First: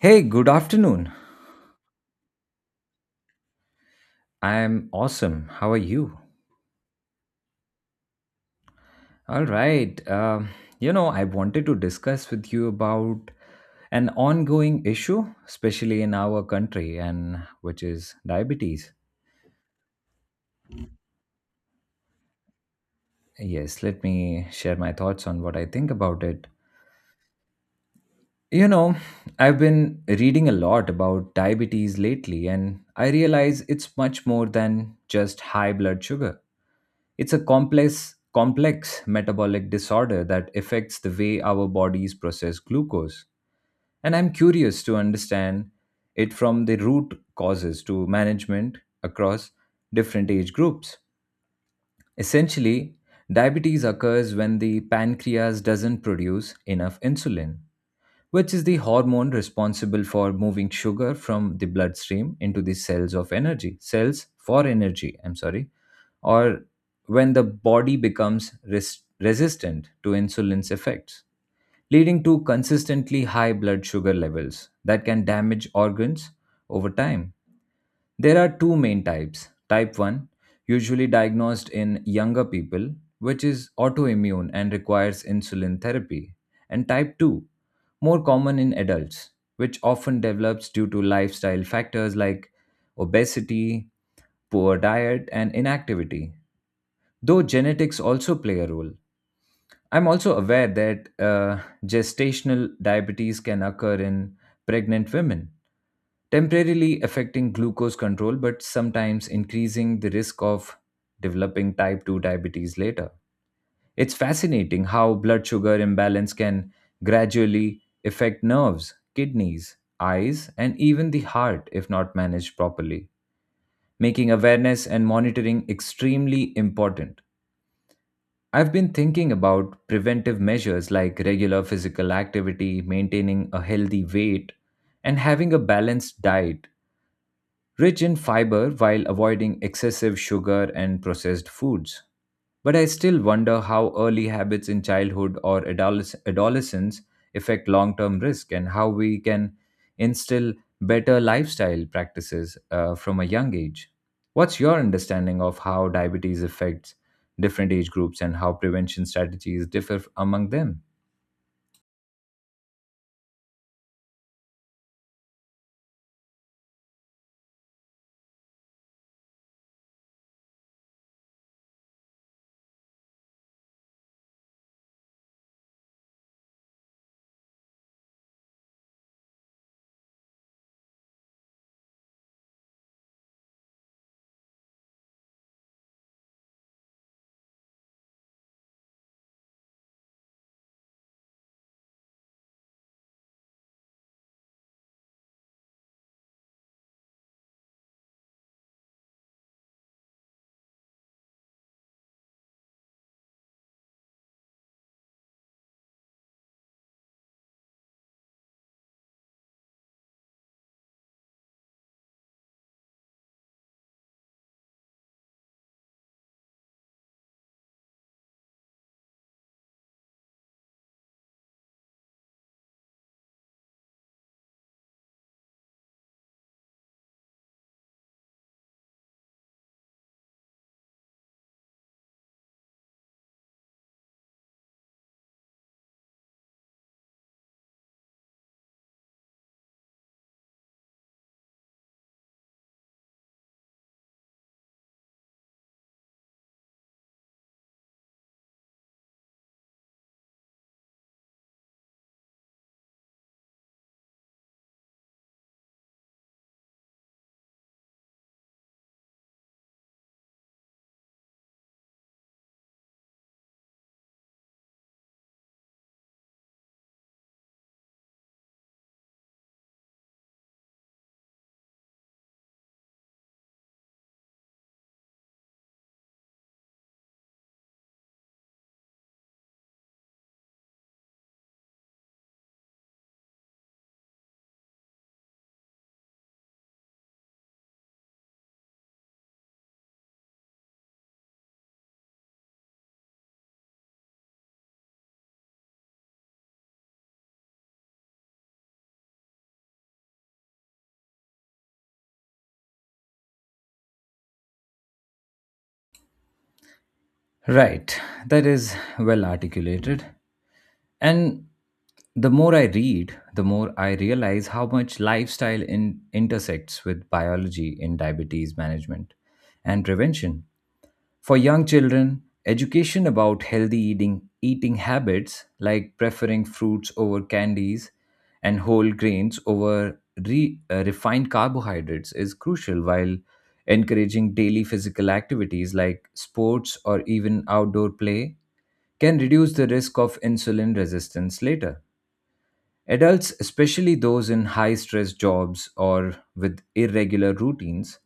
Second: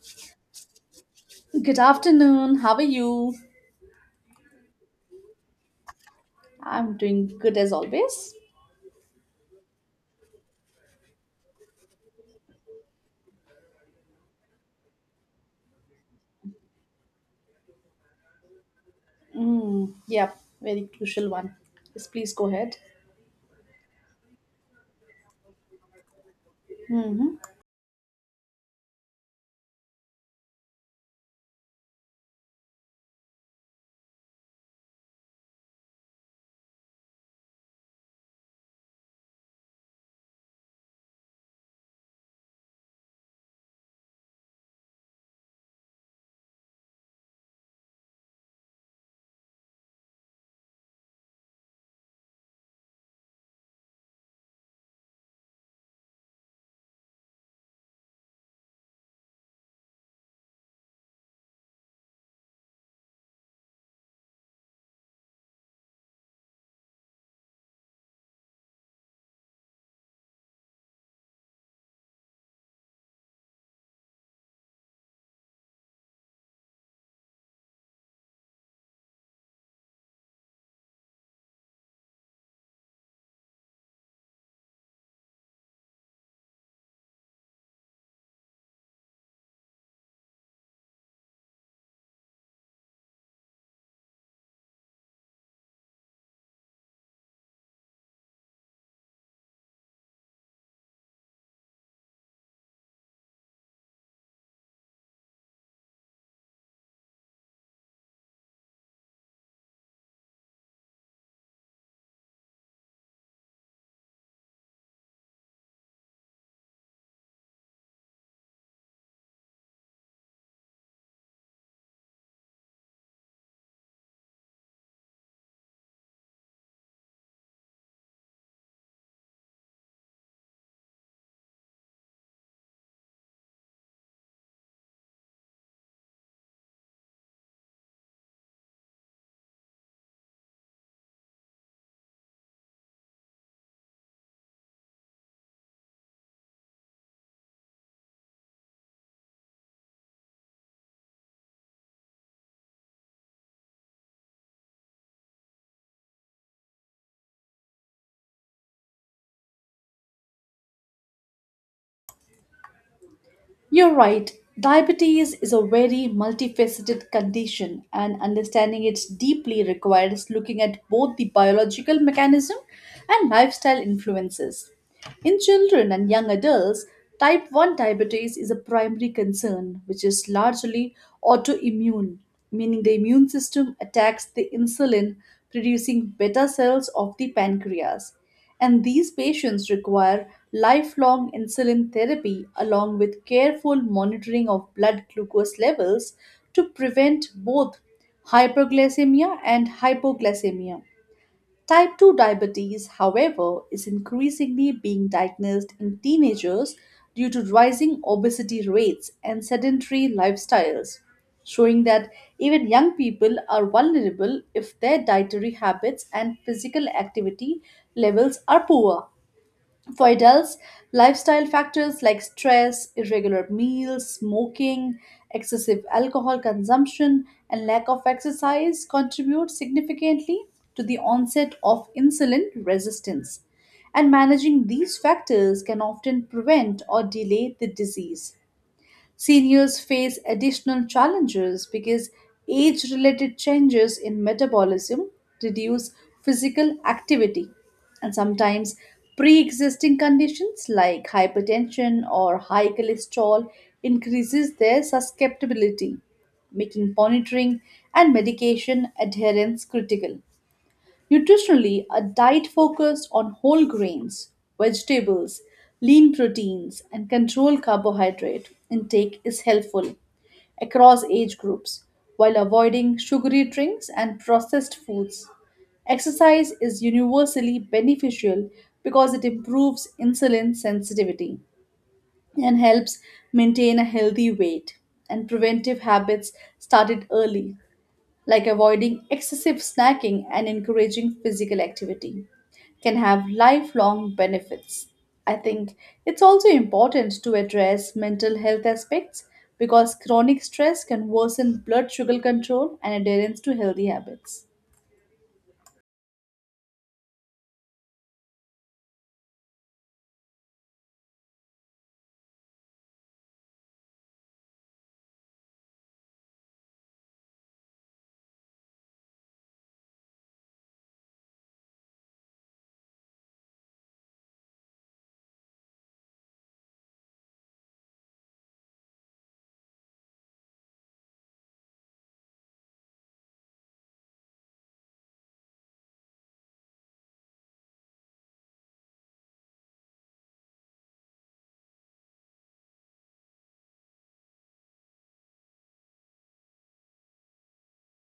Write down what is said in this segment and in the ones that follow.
Hey, good afternoon. Good afternoon. How are you? I'm awesome. How are you? I'm doing good as always. All right. I wanted to discuss with you about an ongoing issue, especially in our country, and which is diabetes. Mm, yeah, very crucial one. Yes, please go ahead. Yes, let me share my thoughts on what I think about it. Hmm. You know, I've been reading a lot about diabetes lately, and I realize it's much more than just high blood sugar. It's a complex, complex metabolic disorder that affects the way our bodies process glucose. And I'm curious to understand it from the root causes to management across different age groups. Essentially, diabetes occurs when the pancreas doesn't produce enough insulin, which is the hormone responsible for moving sugar from the bloodstream into the cells of energy, cells for energy, I'm sorry, or when the body becomes resistant to insulin's effects, leading to consistently high blood sugar levels that can damage organs over time. There are two main types. Type 1, usually diagnosed in younger people, which is autoimmune and requires insulin therapy, and type 2, more common in adults, which often develops due to lifestyle factors like obesity, poor diet, and inactivity. Though genetics also play a role, I'm also aware that gestational diabetes can occur in pregnant women, temporarily affecting glucose control, but sometimes increasing the risk of developing type 2 diabetes later. It's fascinating how blood sugar imbalance can gradually affect nerves, kidneys, eyes, and even the heart if not managed properly, making awareness and monitoring extremely important. I've been thinking about preventive measures like regular physical activity, maintaining a healthy weight, and having a balanced diet rich in fiber while avoiding excessive sugar and processed foods. But I still wonder how early habits in childhood or adolescence affect long term risk and how we can instill better lifestyle practices from a young age. What's your understanding of how diabetes affects different age groups and how prevention strategies differ among them? You're right. Diabetes is a very multifaceted condition, and understanding it deeply requires looking at both the biological mechanism and lifestyle influences. In children and young adults, type 1 diabetes is a primary concern, which is largely autoimmune, meaning the immune system attacks the insulin producing beta cells of the pancreas. And these patients require lifelong insulin therapy along with careful monitoring of blood glucose levels to prevent both hyperglycemia and hypoglycemia. Type 2 diabetes, however, is increasingly being diagnosed in teenagers due to rising obesity rates and sedentary lifestyles, showing that even young people are vulnerable if their dietary habits and physical activity levels are poor. For adults, lifestyle factors like stress, irregular meals, smoking, excessive alcohol consumption, and lack of exercise contribute significantly to the onset of insulin resistance. And managing these factors can often prevent or delay the disease. Seniors face additional challenges because age related changes in metabolism reduce physical activity, and sometimes pre existing conditions like hypertension or high cholesterol increases their susceptibility, making monitoring and medication adherence critical. Nutritionally, a diet focused on whole grains, vegetables, lean proteins, and controlled carbohydrate intake is helpful across age groups while avoiding sugary drinks and processed foods. Exercise is universally beneficial because it improves insulin sensitivity and helps maintain a healthy weight, and preventive habits started early, like avoiding excessive snacking and encouraging physical activity, can have lifelong benefits. I think it's also important to address mental health aspects because chronic stress can worsen blood sugar control and adherence to healthy habits. Right, that is well articulated. And the more I read, the more I realize how much lifestyle intersects with biology in diabetes management and prevention. For young children, education about healthy eating, eating habits like preferring fruits over candies and whole grains over refined carbohydrates is crucial, while encouraging daily physical activities like sports or even outdoor play can reduce the risk of insulin resistance later. Adults, especially those in high stress jobs or with irregular routines,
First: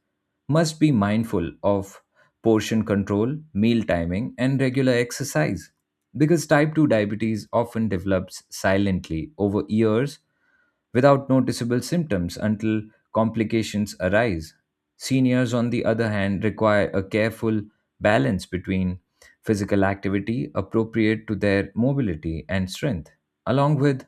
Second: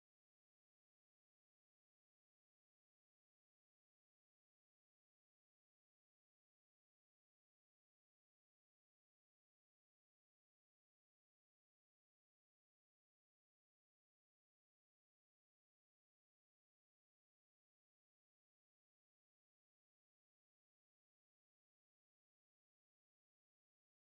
must be mindful of portion control, meal timing, and regular exercise because type 2 diabetes often develops silently over years without noticeable symptoms until complications arise. Seniors, on the other hand, require a careful balance between physical activity appropriate to their mobility and strength, along with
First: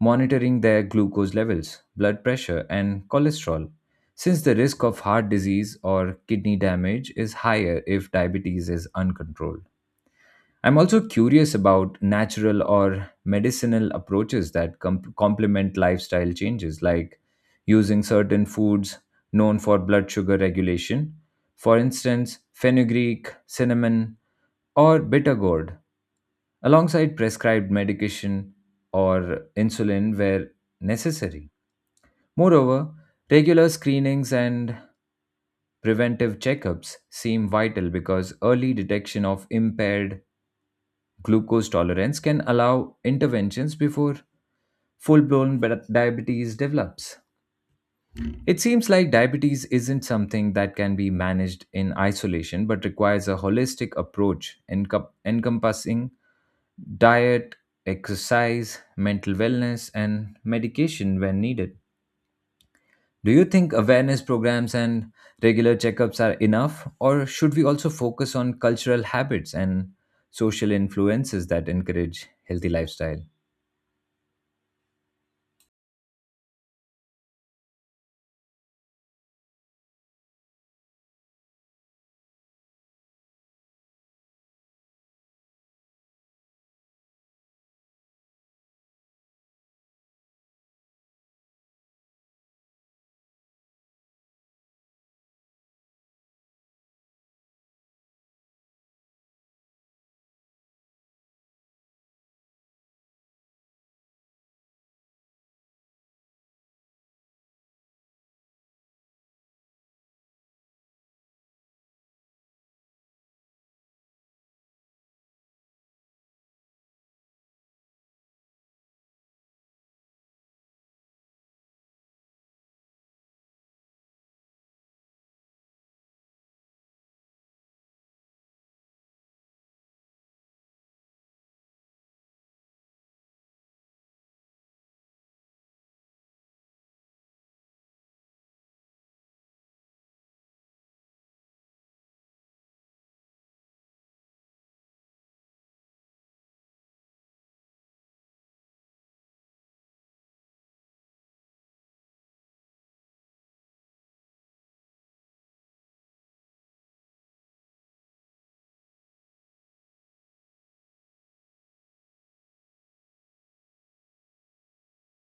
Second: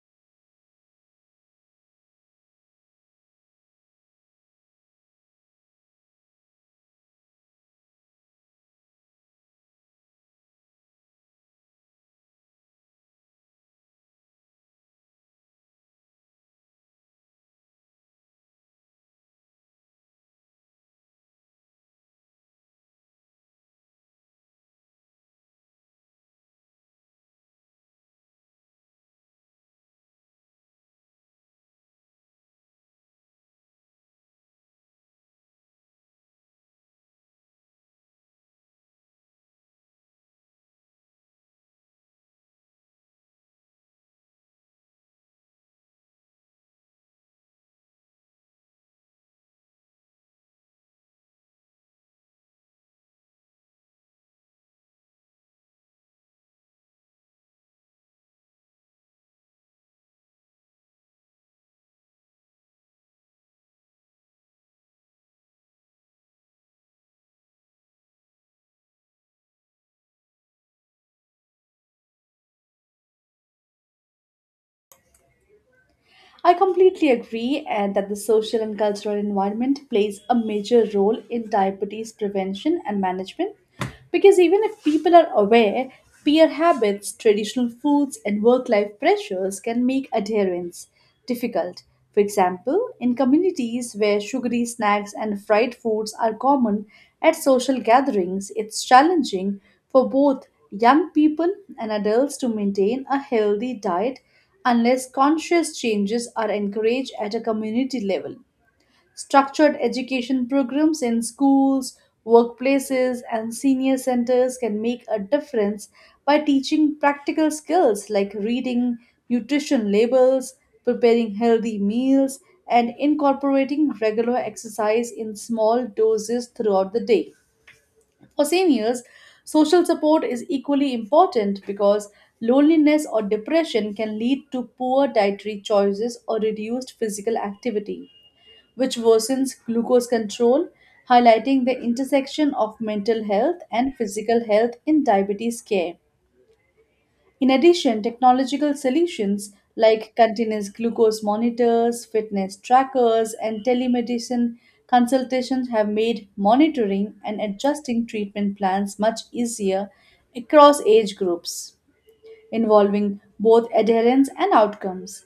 monitoring their glucose levels, blood pressure, and cholesterol, since the risk of heart disease or kidney damage is higher if diabetes is uncontrolled. I'm also curious about natural or medicinal approaches that complement lifestyle changes, like using certain foods known for blood sugar regulation, for instance, fenugreek, cinnamon, or bitter gourd alongside prescribed medication or insulin where necessary. Moreover, regular screenings and preventive checkups seem vital because early detection of impaired glucose tolerance can allow interventions before full blown diabetes develops. It seems like diabetes isn't something that can be managed in isolation but requires a holistic approach encompassing diet, exercise, mental wellness, and medication when needed. Do you think awareness programs and regular checkups are enough, or should we also focus on cultural habits and social influences that encourage healthy lifestyle? I completely agree, and that the social and cultural environment plays a major role in diabetes prevention and management, because even if people are aware, peer habits, traditional foods, and work life pressures can make adherence difficult. For example, in communities where sugary snacks and fried foods are common at social gatherings, it's challenging for both young people and adults to maintain a healthy diet unless conscious changes are encouraged at a community level. Structured education programs in schools, workplaces, and senior centers can make a difference by teaching practical skills like reading nutrition labels, preparing healthy meals, and incorporating regular exercise in small doses throughout the day. For seniors, social support is equally important because loneliness or depression can lead to poor dietary choices or reduced physical activity, which worsens glucose control, highlighting the intersection of mental health and physical health in diabetes care. In addition, technological solutions like continuous glucose monitors, fitness trackers, and telemedicine consultations have made monitoring and adjusting treatment plans much easier across age groups, involving both adherence and outcomes.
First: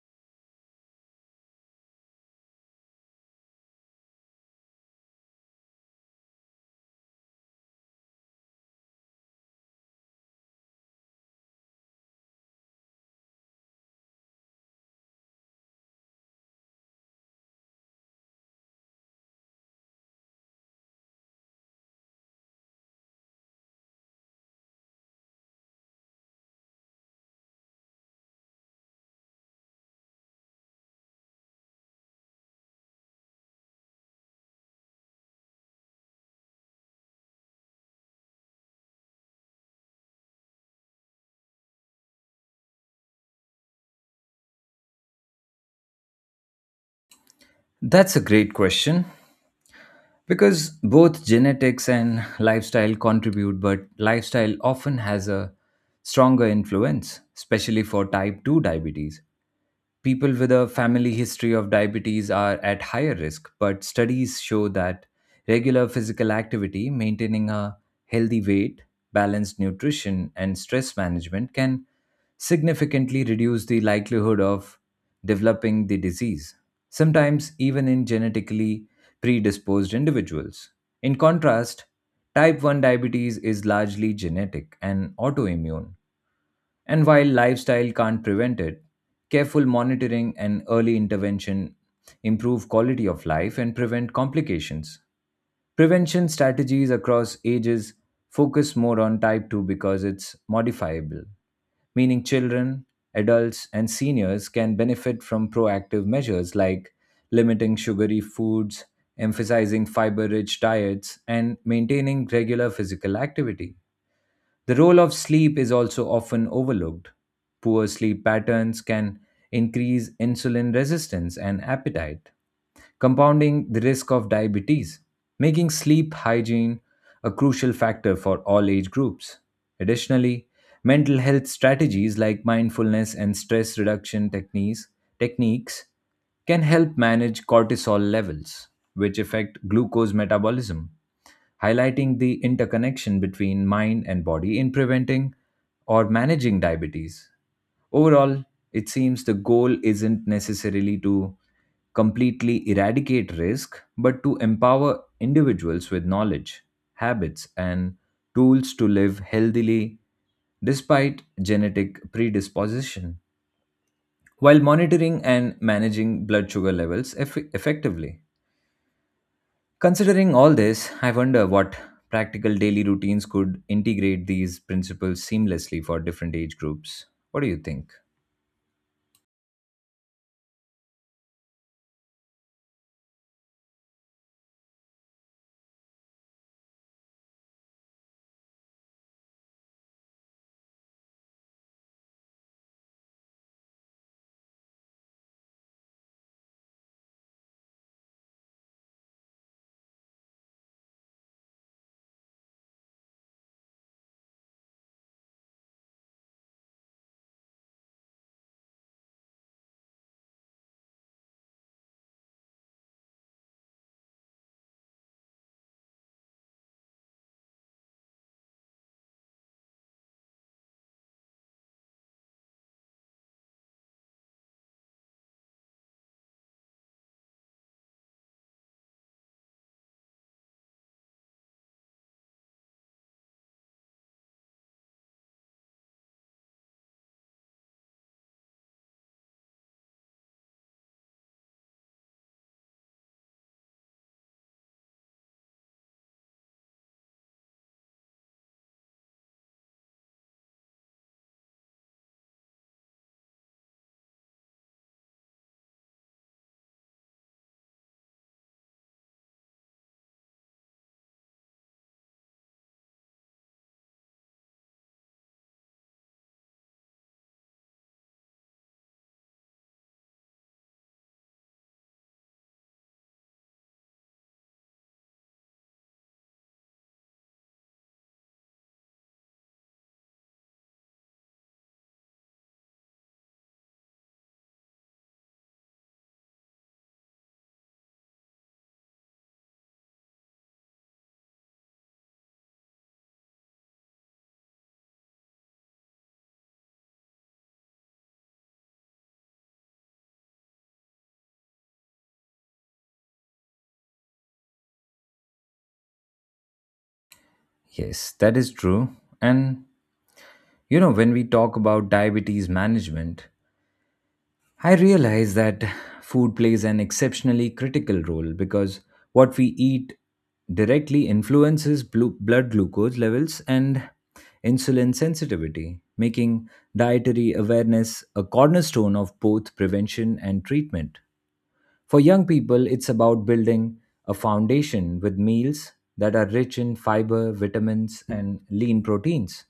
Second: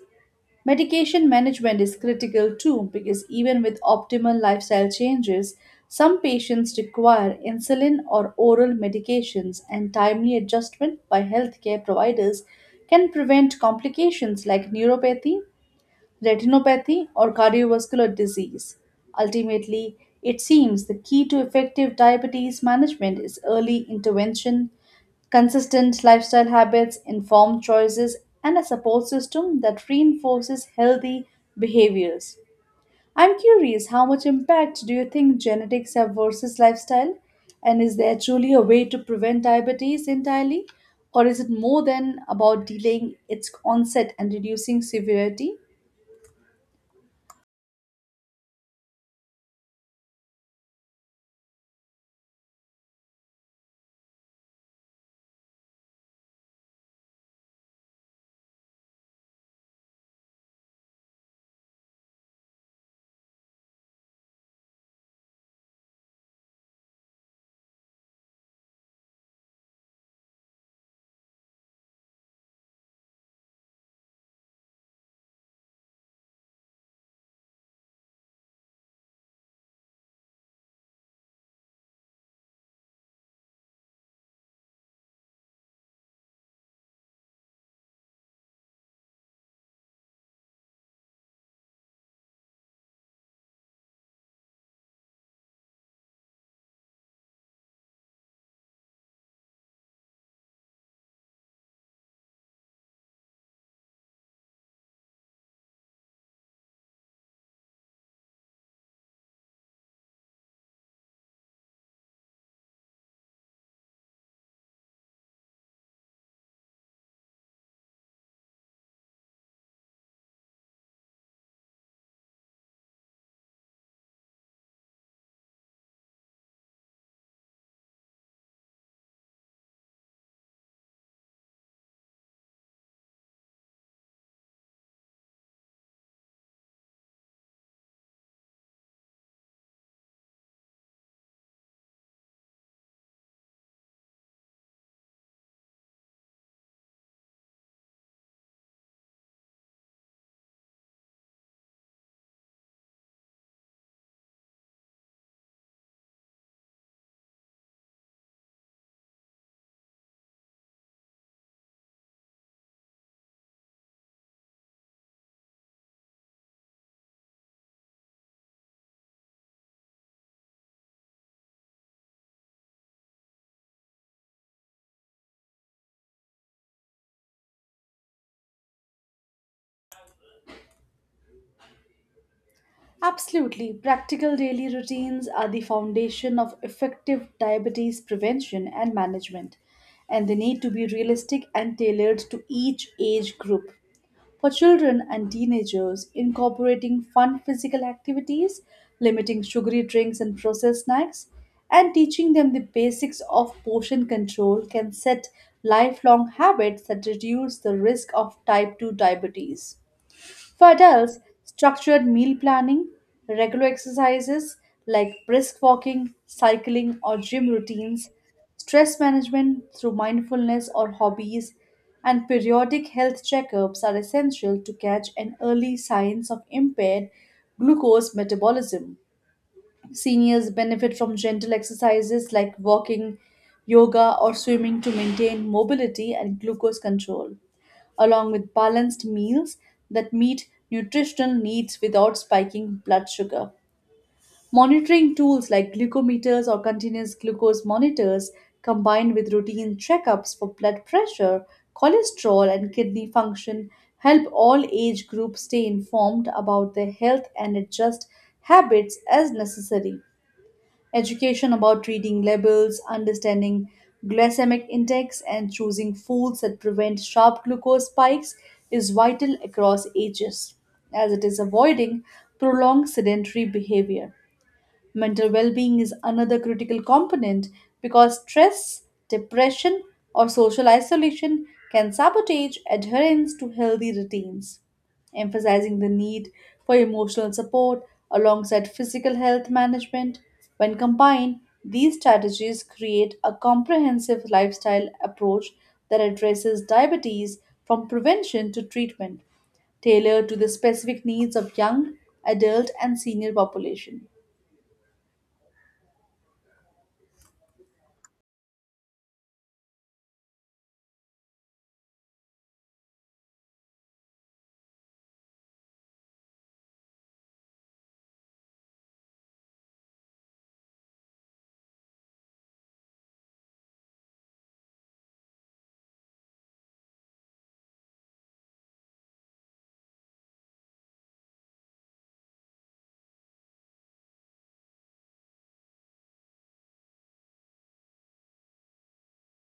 Medication management is critical too, because even with optimal lifestyle changes, some patients require insulin or oral medications, and timely adjustment by healthcare providers can prevent complications like neuropathy, retinopathy, or cardiovascular disease. Ultimately, it seems the key to effective diabetes management is early intervention, consistent lifestyle habits, informed choices, and a support system that reinforces healthy behaviors. I'm curious, how much impact do you think genetics have versus lifestyle? And is there truly a way to prevent diabetes entirely? Or is it more than about delaying its onset and reducing severity? That's a great question because both genetics and lifestyle contribute, but lifestyle often has a stronger influence, especially for type 2 diabetes. People with a family history of diabetes are at higher risk, but studies show that regular physical activity, maintaining a healthy weight, balanced nutrition, and stress management can significantly reduce the likelihood of developing the disease, sometimes even in genetically predisposed individuals. In contrast, type 1 diabetes is largely genetic and autoimmune, and while lifestyle can't prevent it, careful monitoring and early intervention improve quality of life and prevent complications. Prevention strategies across ages focus more on type 2 because it's modifiable meaning children, adults, and seniors can benefit from proactive measures like limiting sugary foods, emphasizing fiber rich diets, and maintaining regular physical activity. The role of sleep is also often overlooked. Poor sleep patterns can increase insulin resistance and appetite, compounding the risk of diabetes, making sleep hygiene a crucial factor for all age groups. Additionally, mental health strategies like mindfulness and stress reduction techniques can help manage cortisol levels, which affect glucose metabolism, highlighting the interconnection between mind and body in preventing or managing diabetes. Overall, it seems the goal isn't necessarily to completely eradicate risk, but to empower individuals with knowledge, habits, and tools to live healthily despite genetic predisposition while monitoring and managing blood sugar levels effectively. Considering all this, I wonder what practical daily routines could integrate these principles seamlessly for different age groups. What do you think? Absolutely. Practical daily routines are the foundation of effective diabetes prevention and management, and they need to be realistic and tailored to each age group. For children and teenagers, incorporating fun physical activities, limiting sugary drinks and processed snacks, and teaching them the basics of portion control can set lifelong habits that reduce the risk of type 2 diabetes. For adults, structured meal planning, regular exercises like brisk walking, cycling, or gym routines, stress management through mindfulness or hobbies, and periodic health checkups are essential to catch an early signs of impaired glucose metabolism. Seniors benefit from gentle exercises like walking, yoga, or swimming to maintain mobility and glucose control, along with balanced meals that meet nutritional needs without spiking blood sugar. Monitoring tools like glucometers or continuous glucose monitors, combined with routine checkups for blood pressure, cholesterol, and kidney function, help all age groups stay informed about their health and adjust habits as necessary. Education about reading labels, understanding glycemic index, and choosing foods that prevent sharp glucose spikes is vital across ages, as it is avoiding prolonged sedentary behavior. Mental well being is another critical component because stress, depression, or social isolation can sabotage adherence to healthy routines. Emphasizing the need for emotional support alongside physical health management, when combined, these strategies create a comprehensive lifestyle approach that addresses diabetes from prevention to treatment, tailored to the specific needs of young, adult, and senior population. Yes, that is true. And when we talk about diabetes management, I realize that food plays an exceptionally critical role because what we eat directly influences blood glucose levels and insulin sensitivity, making dietary awareness a cornerstone of both prevention and treatment. For young people, it's about building a foundation with meals that are rich in fiber, vitamins, and lean proteins,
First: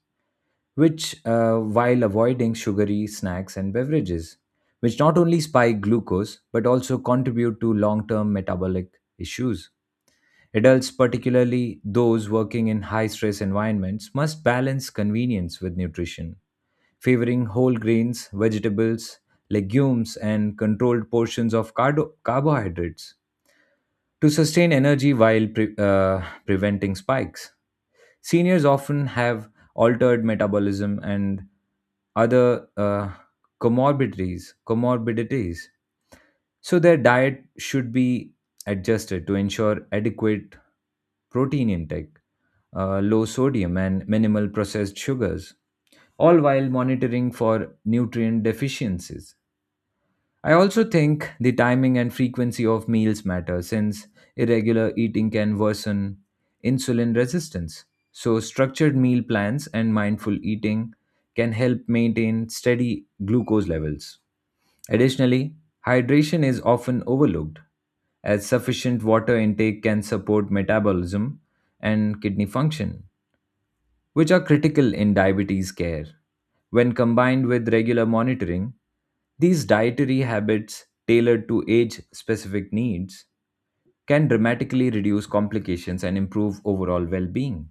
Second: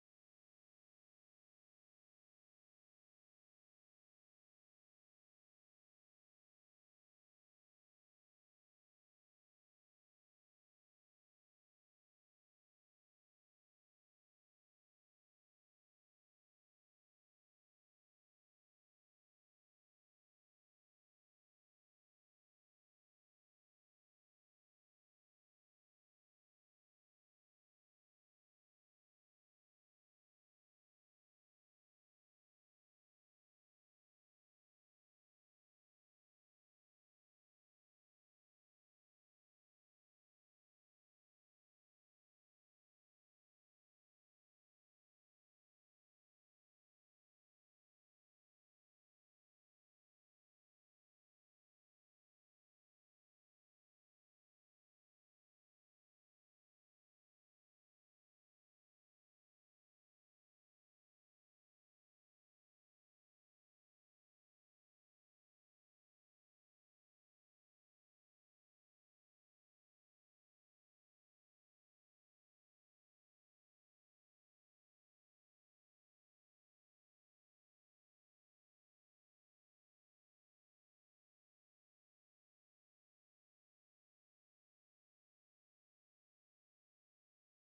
which while avoiding sugary snacks and beverages, which not only spike glucose but also contribute to long term metabolic issues. Adults, particularly those working in high stress environments, must balance convenience with nutrition, favoring whole grains, vegetables, legumes, and controlled portions of carbohydrates to sustain energy while preventing spikes. Seniors often have altered metabolism and other comorbidities. So their diet should be adjusted to ensure adequate protein intake, low sodium and minimal processed sugars, all while monitoring for nutrient deficiencies. I also think the timing and frequency of meals matter since irregular eating can worsen insulin resistance. So, structured meal plans and mindful eating can help maintain steady glucose levels. Additionally, hydration is often overlooked, as sufficient water intake can support metabolism and kidney function, which are critical in diabetes care. When combined with regular monitoring, these dietary habits tailored to age specific needs can dramatically reduce complications and improve overall well being.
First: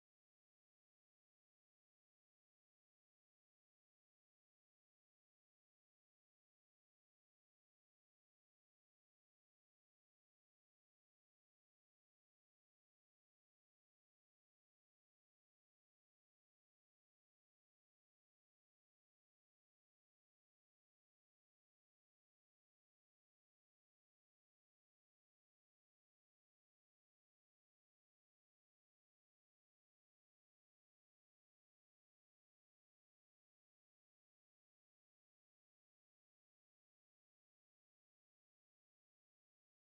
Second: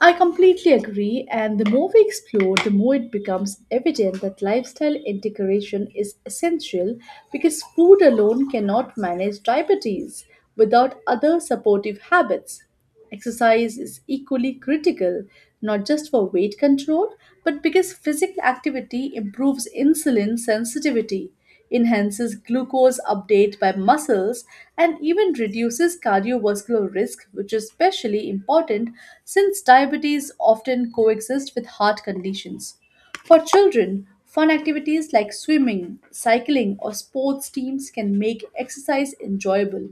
I completely agree, and the more we explore, the more it becomes evident that lifestyle integration is essential, because food alone cannot manage diabetes without other supportive habits. Exercise is equally critical, not just for weight control, but because physical activity improves insulin sensitivity, enhances glucose uptake by muscles, and even reduces cardiovascular risk, which is especially important since diabetes often coexist with heart conditions. For children, fun activities like swimming, cycling, or sports teams can make exercise enjoyable,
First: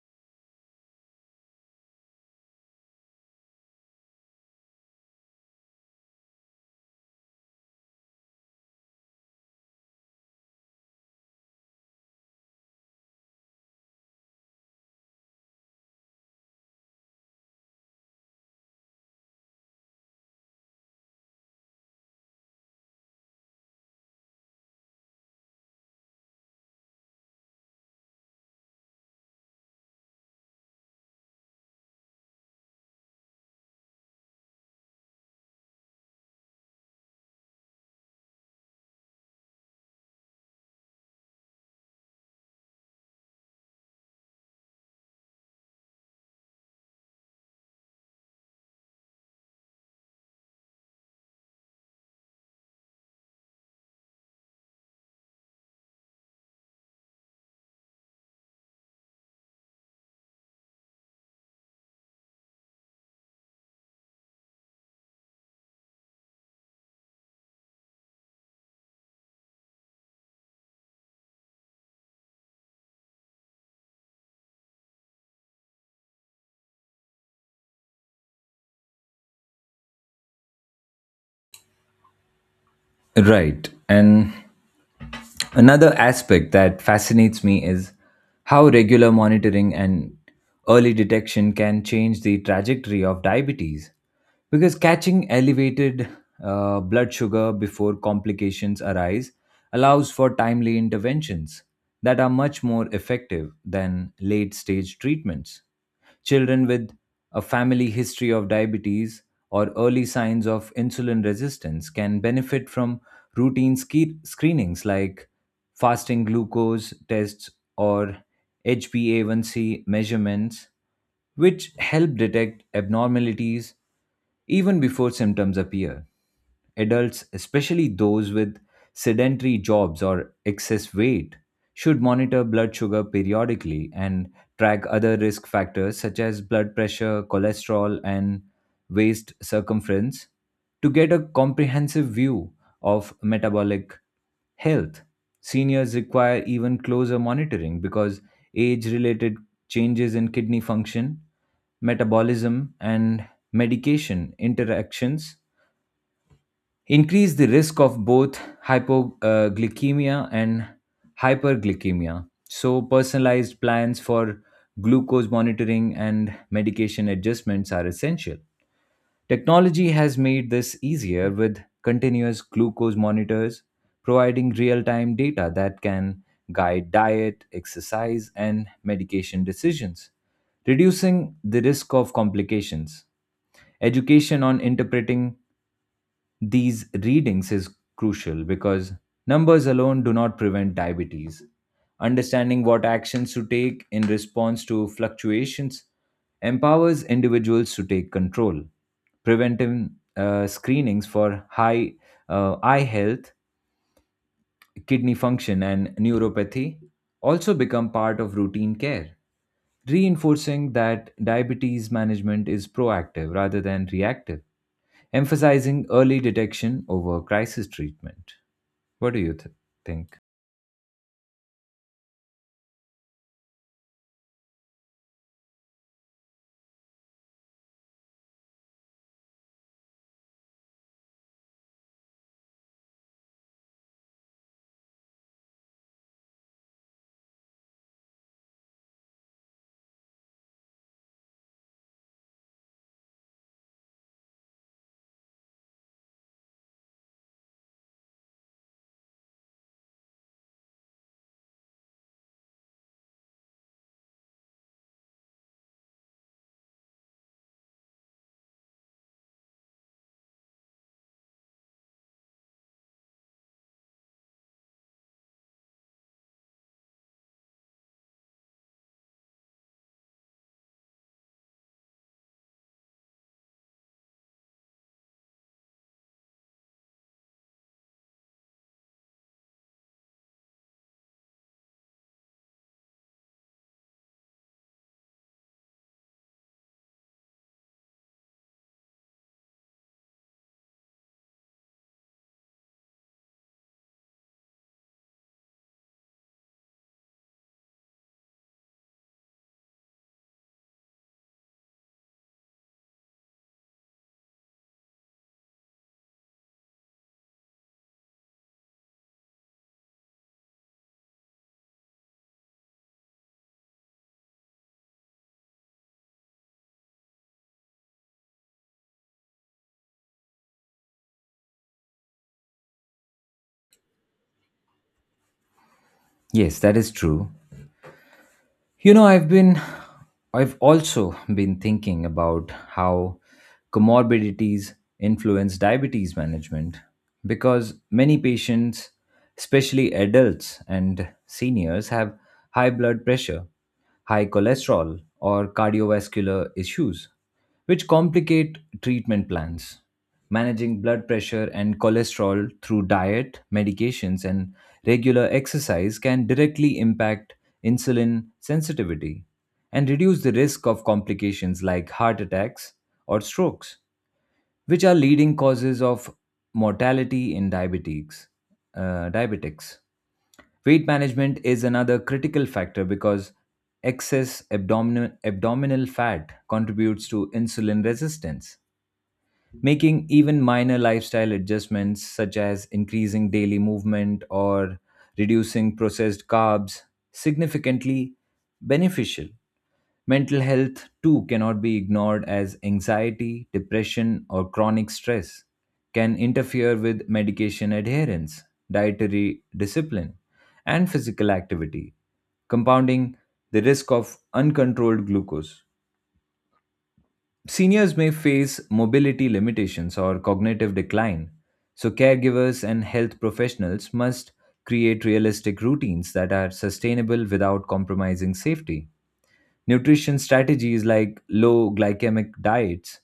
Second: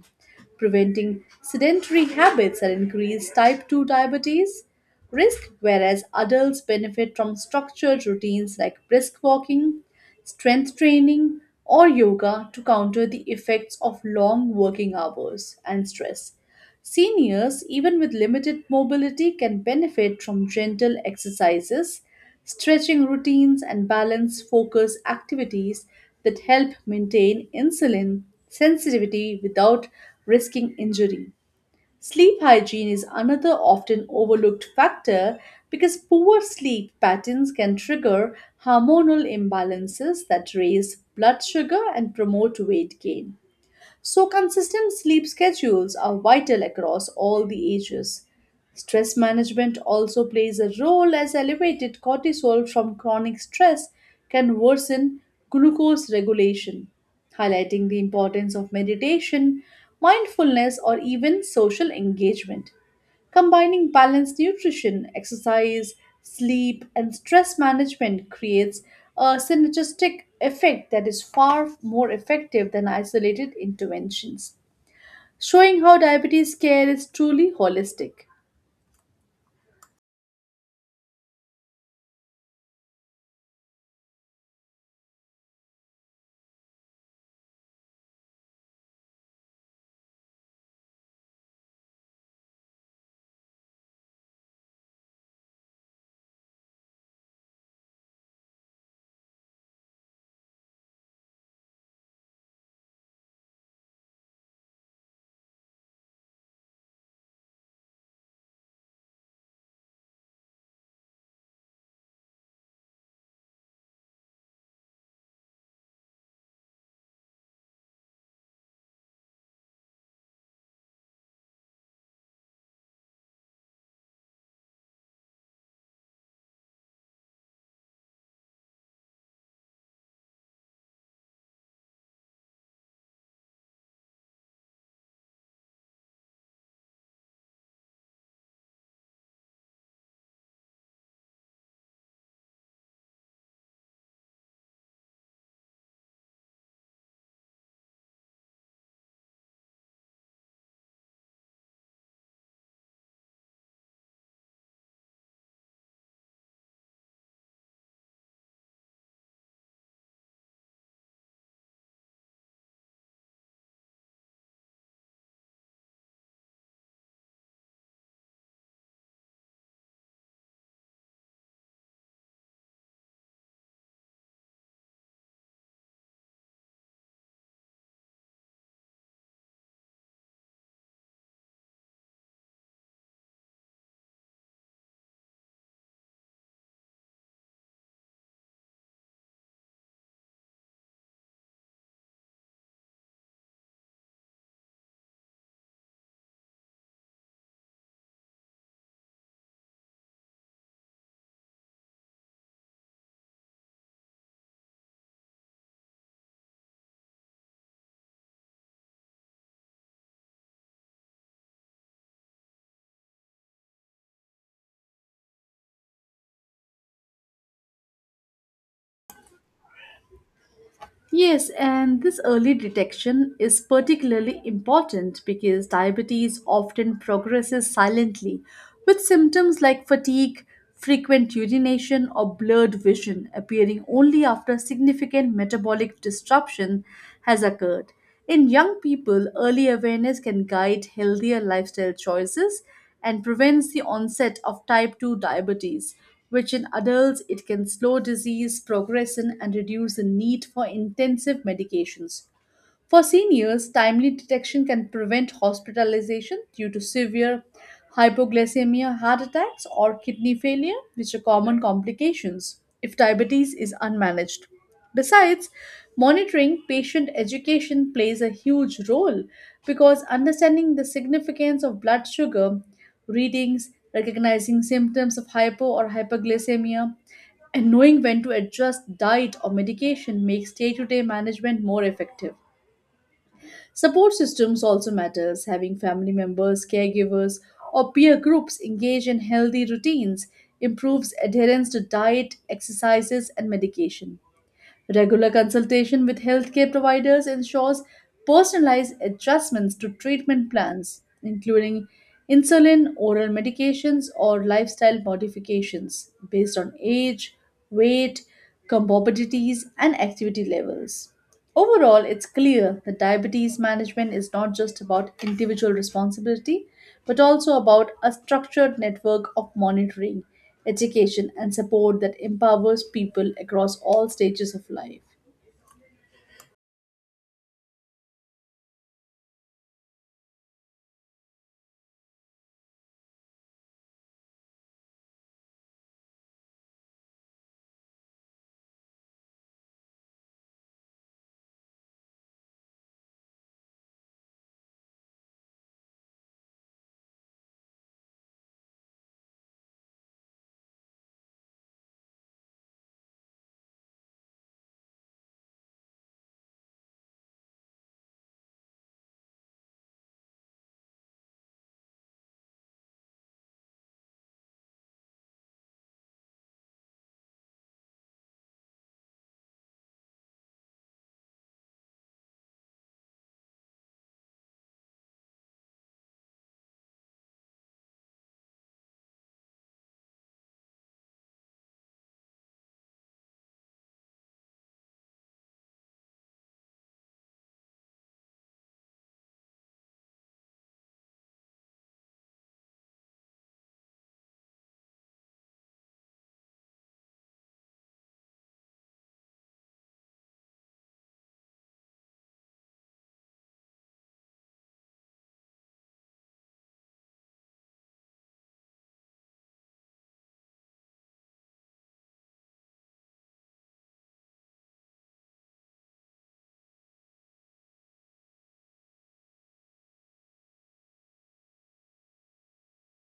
preventing sedentary habits and increased type 2 diabetes risk, whereas adults benefit from structured routines like brisk walking, strength training, or yoga to counter the effects of long working hours and stress. Seniors, even with limited mobility, can benefit from gentle exercises, stretching routines, and balance focus activities that help maintain insulin sensitivity without risking injury. Sleep hygiene is another often overlooked factor because poor sleep patterns can trigger hormonal imbalances that raise blood sugar and promote weight gain. So, consistent sleep schedules are vital across all the ages. Stress management also plays a role, as elevated cortisol from chronic stress can worsen glucose regulation, highlighting the importance of meditation, mindfulness, or even social engagement. Combining balanced nutrition, exercise, sleep, and stress management creates a synergistic effect that is far more effective than isolated interventions, showing how diabetes care is truly holistic. Right. And another aspect that fascinates me is how regular monitoring and early detection can change the trajectory of diabetes, because catching elevated blood sugar before complications arise allows for timely interventions that are much more effective than late stage treatments. Children with a family history of diabetes or early signs of insulin resistance can benefit from routine screenings like fasting glucose tests or HbA1c measurements which help detect abnormalities even before symptoms appear. Adults, especially those with sedentary jobs or excess weight, should monitor blood sugar periodically and track other risk factors such as blood pressure, cholesterol, and waist circumference to get a comprehensive view of metabolic health. Seniors require even closer monitoring because age related changes in kidney function, metabolism, and medication interactions increase the risk of both hypoglycemia and hyperglycemia. So, personalized plans for glucose monitoring and medication adjustments are essential. Technology has made this easier with continuous glucose monitors, providing real time data that can guide diet, exercise, and medication decisions, reducing the risk of complications. Education on interpreting these readings is crucial because numbers alone do not prevent diabetes. Understanding what actions to take in response to fluctuations empowers individuals to take control. Preventive screenings for high eye health, kidney function, and neuropathy also become part of routine care, reinforcing that diabetes management is proactive rather than reactive, emphasizing early detection over crisis treatment. What do you think? Yes, and this early detection is particularly important because diabetes often progresses silently, with symptoms like fatigue, frequent urination, or blurred vision appearing only after significant metabolic disruption has occurred. In young people, early awareness can guide healthier lifestyle choices and prevents the onset of type 2 diabetes, which in adults it can slow disease progression and reduce the need for intensive medications. For seniors, timely detection can prevent hospitalization due to severe hypoglycemia, heart attacks, or kidney failure, which are common complications if diabetes is unmanaged. Besides, monitoring patient education plays a huge role because understanding the significance of blood sugar readings, recognizing symptoms of hypo or hyperglycemia, and knowing when to adjust diet or medication makes day to day management more effective. Support systems also matters. Having family members, caregivers, or peer groups engage in healthy routines improves adherence to diet, exercises, and medication. Regular consultation with healthcare providers ensures personalized adjustments to treatment plans, including insulin, oral medications, or lifestyle modifications based on age, weight, comorbidities, and activity levels. Overall, it's clear that diabetes management is not just about individual responsibility, but also about a structured network of monitoring, education, and support that empowers people across all stages of life. Yes, that is true. You know, I've been, I've also been thinking about how comorbidities influence diabetes management because many patients, especially adults and seniors, have high blood pressure, high cholesterol, or cardiovascular issues, which complicate treatment plans. Managing blood pressure and cholesterol through diet, medications, and regular exercise can directly impact insulin sensitivity and reduce the risk of complications like heart attacks or strokes, which are leading causes of mortality in diabetics. Weight management is another critical factor because excess abdominal fat contributes to insulin resistance, making even minor lifestyle adjustments such as increasing daily movement or reducing processed carbs significantly beneficial. Mental health, too, cannot be ignored as anxiety, depression, or chronic stress can interfere with medication adherence, dietary discipline, and physical activity, compounding the risk of uncontrolled glucose. Seniors may face mobility limitations or cognitive decline, so caregivers and health professionals must create realistic routines that are sustainable without compromising safety. Nutrition strategies like low glycemic diets,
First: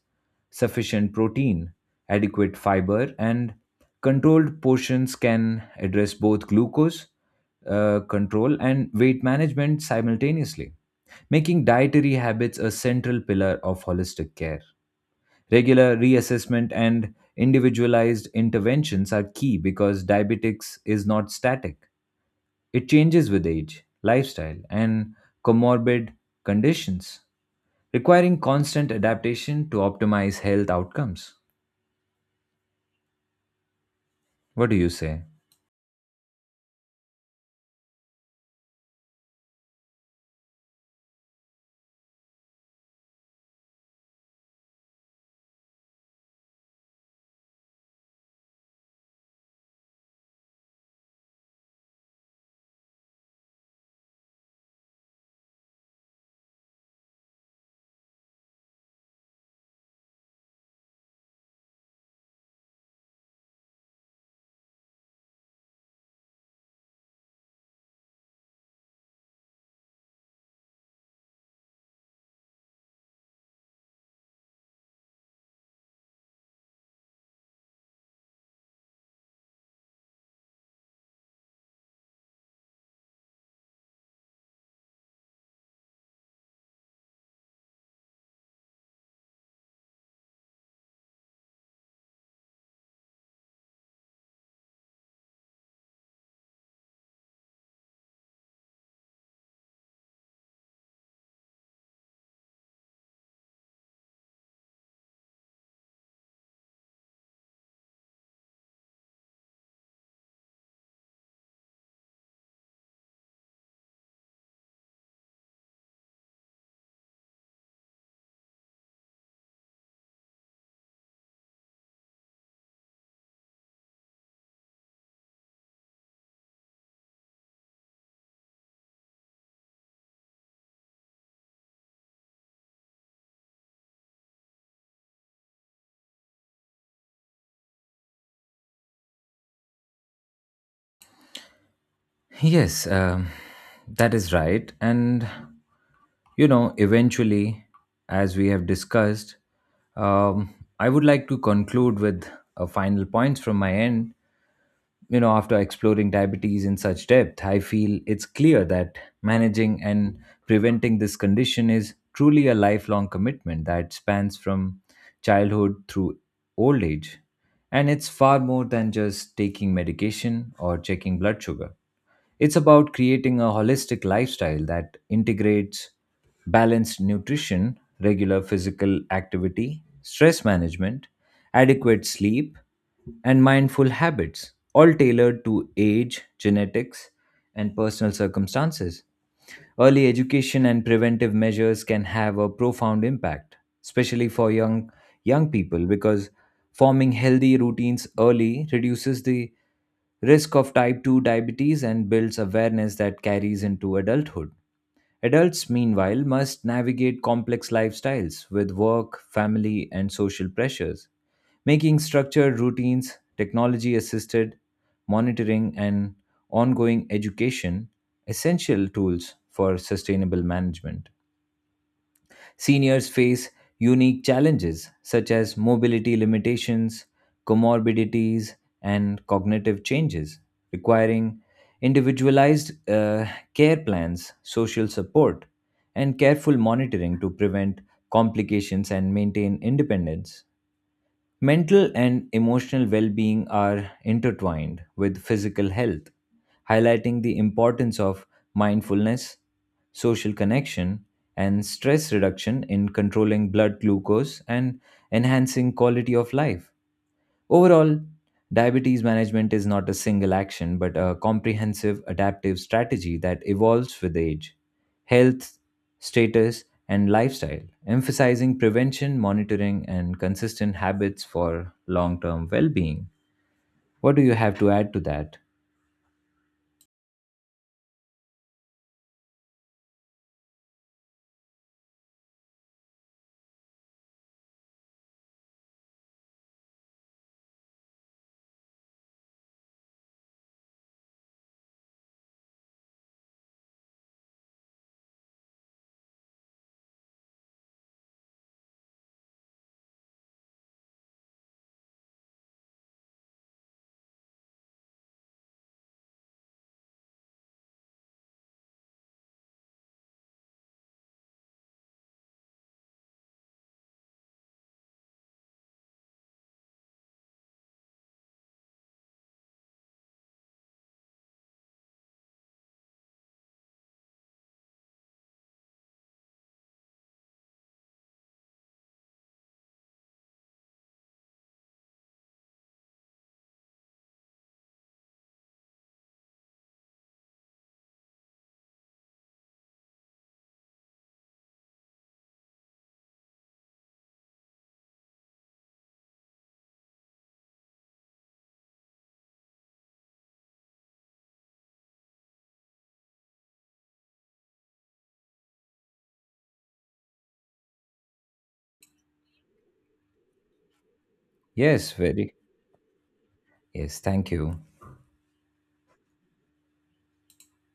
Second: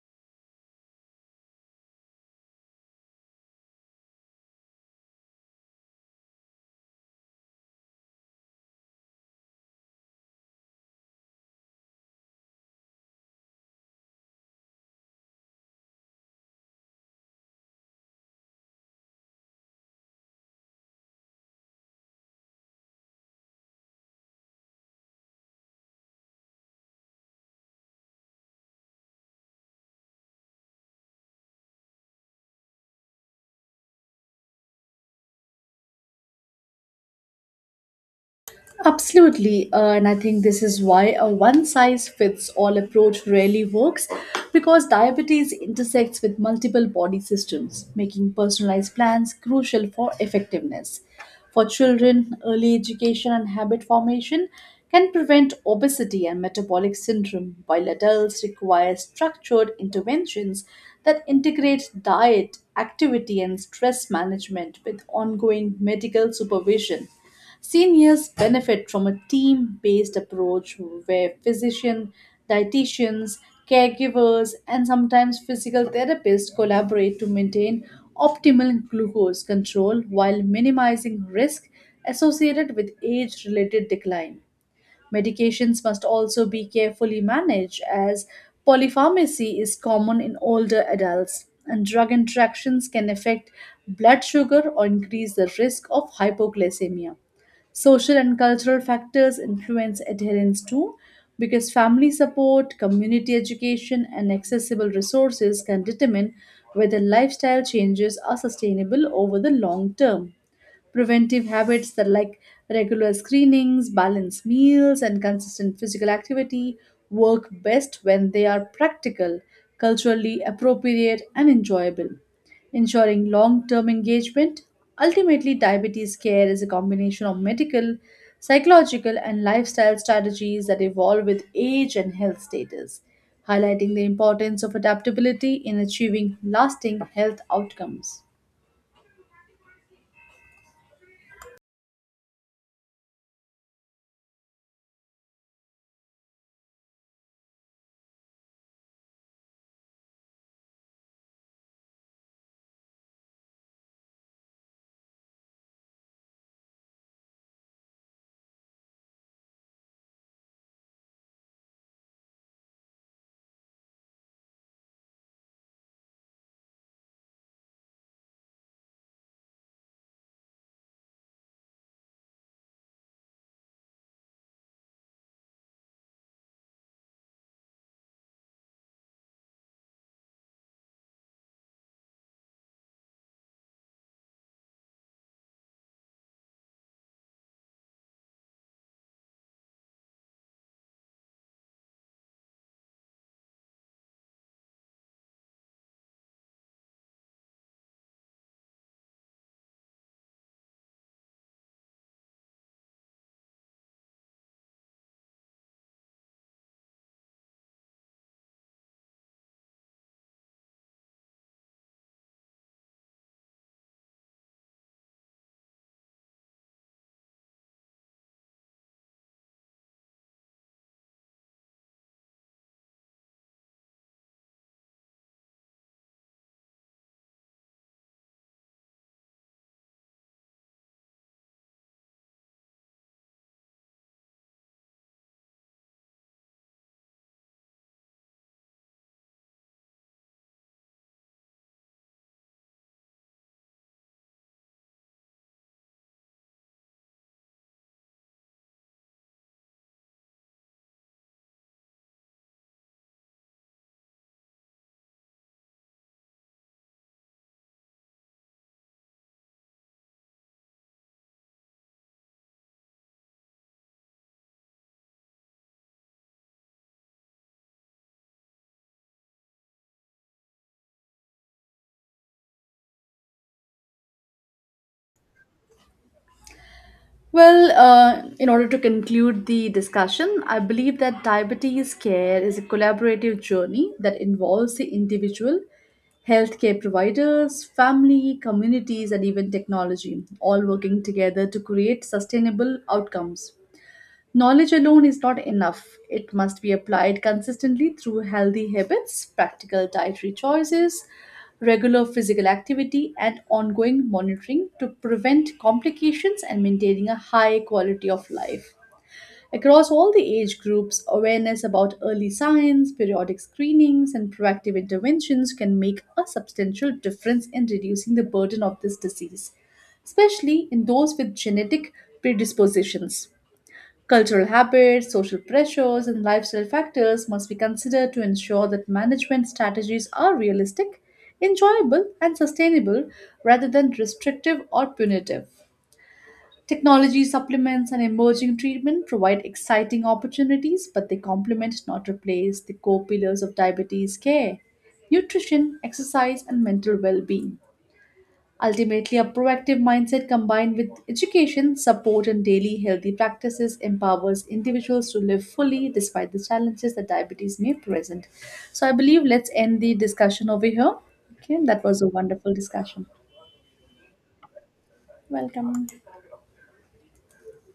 sufficient protein, adequate fiber, and controlled portions can address both glucose control and weight management simultaneously, making dietary habits a central pillar of holistic care. Regular reassessment and individualized interventions are key because diabetics is not static. It changes with age, lifestyle, and comorbid conditions, requiring constant adaptation to optimize health outcomes. What do you say? Absolutely, and I think this is why a one size fits all approach rarely works, because diabetes intersects with multiple body systems, making personalized plans crucial for effectiveness. For children, early education and habit formation can prevent obesity and metabolic syndrome, while adults require structured interventions that integrate diet, activity, and stress management with ongoing medical supervision. Seniors benefit from a team based approach where physicians, dietitians, caregivers, and sometimes physical therapists collaborate to maintain optimal glucose control while minimizing risk associated with age related decline. Medications must also be carefully managed, as polypharmacy is common in older adults, and drug interactions can affect blood sugar or increase the risk of hypoglycemia. Social and cultural factors influence adherence too, because family support, community education, and accessible resources can determine whether lifestyle changes are sustainable over the long term. Preventive habits that like regular screenings, balanced meals, and consistent physical activity work best when they are practical, culturally appropriate, and enjoyable, ensuring long term engagement. Ultimately, diabetes care is a combination of medical, psychological, and lifestyle strategies that evolve with age and health status, highlighting the importance of adaptability in achieving lasting health outcomes. Yes, that is right. And, eventually, as we have discussed, um, I would like to conclude with a final points from my end. After exploring diabetes in such depth, I feel it's clear that managing and preventing this condition is truly a lifelong commitment that spans from childhood through old age. And it's far more than just taking medication or checking blood sugar. It's about creating a holistic lifestyle that integrates balanced nutrition, regular physical activity, stress management, adequate sleep, and mindful habits, all tailored to age, genetics, and personal circumstances. Early education and preventive measures can have a profound impact, especially for young people, because forming healthy routines early reduces the risk of type 2 diabetes and builds awareness that carries into adulthood. Adults, meanwhile, must navigate complex lifestyles with work, family, and social pressures. Making structured routines, technology assisted monitoring, and ongoing education essential tools for sustainable management. Seniors face unique challenges such as mobility limitations, comorbidities, and cognitive changes, requiring individualized care plans, social support, and careful monitoring to prevent complications and maintain independence. Mental and emotional well being are intertwined with physical health, highlighting the importance of mindfulness, social connection, and stress reduction in controlling blood glucose and enhancing quality of life. Overall, diabetes management is not a single action, but a comprehensive adaptive strategy that evolves with age, health, status, and lifestyle, emphasizing prevention, monitoring, and consistent habits for long term well being. What do you have to add to that? Well, in order to conclude the discussion, I believe that diabetes care is a collaborative journey that involves the individual, healthcare providers, family, communities, and even technology, all working together to create sustainable outcomes. Knowledge alone is not enough. It must be applied consistently through healthy habits, practical dietary choices, regular physical activity, and ongoing monitoring to prevent complications and maintaining a high quality of life. Across all the age groups, awareness about early signs, periodic screenings, and proactive interventions can make a substantial difference in reducing the burden of this disease, especially in those with genetic predispositions. Cultural habits, social pressures, and lifestyle factors must be considered to ensure that management strategies are realistic, enjoyable, and sustainable rather than restrictive or punitive. Technology supplements and emerging treatment provide exciting opportunities, but they complement, not replace, the core pillars of diabetes care: nutrition, exercise, and mental well being. Ultimately, a proactive mindset combined with education, support, and daily healthy practices empowers individuals to live fully despite the challenges that diabetes may present. So, I believe let's end the discussion over here. Okay, that Yes, was a very. wonderful discussion. Yes, thank you. Welcome.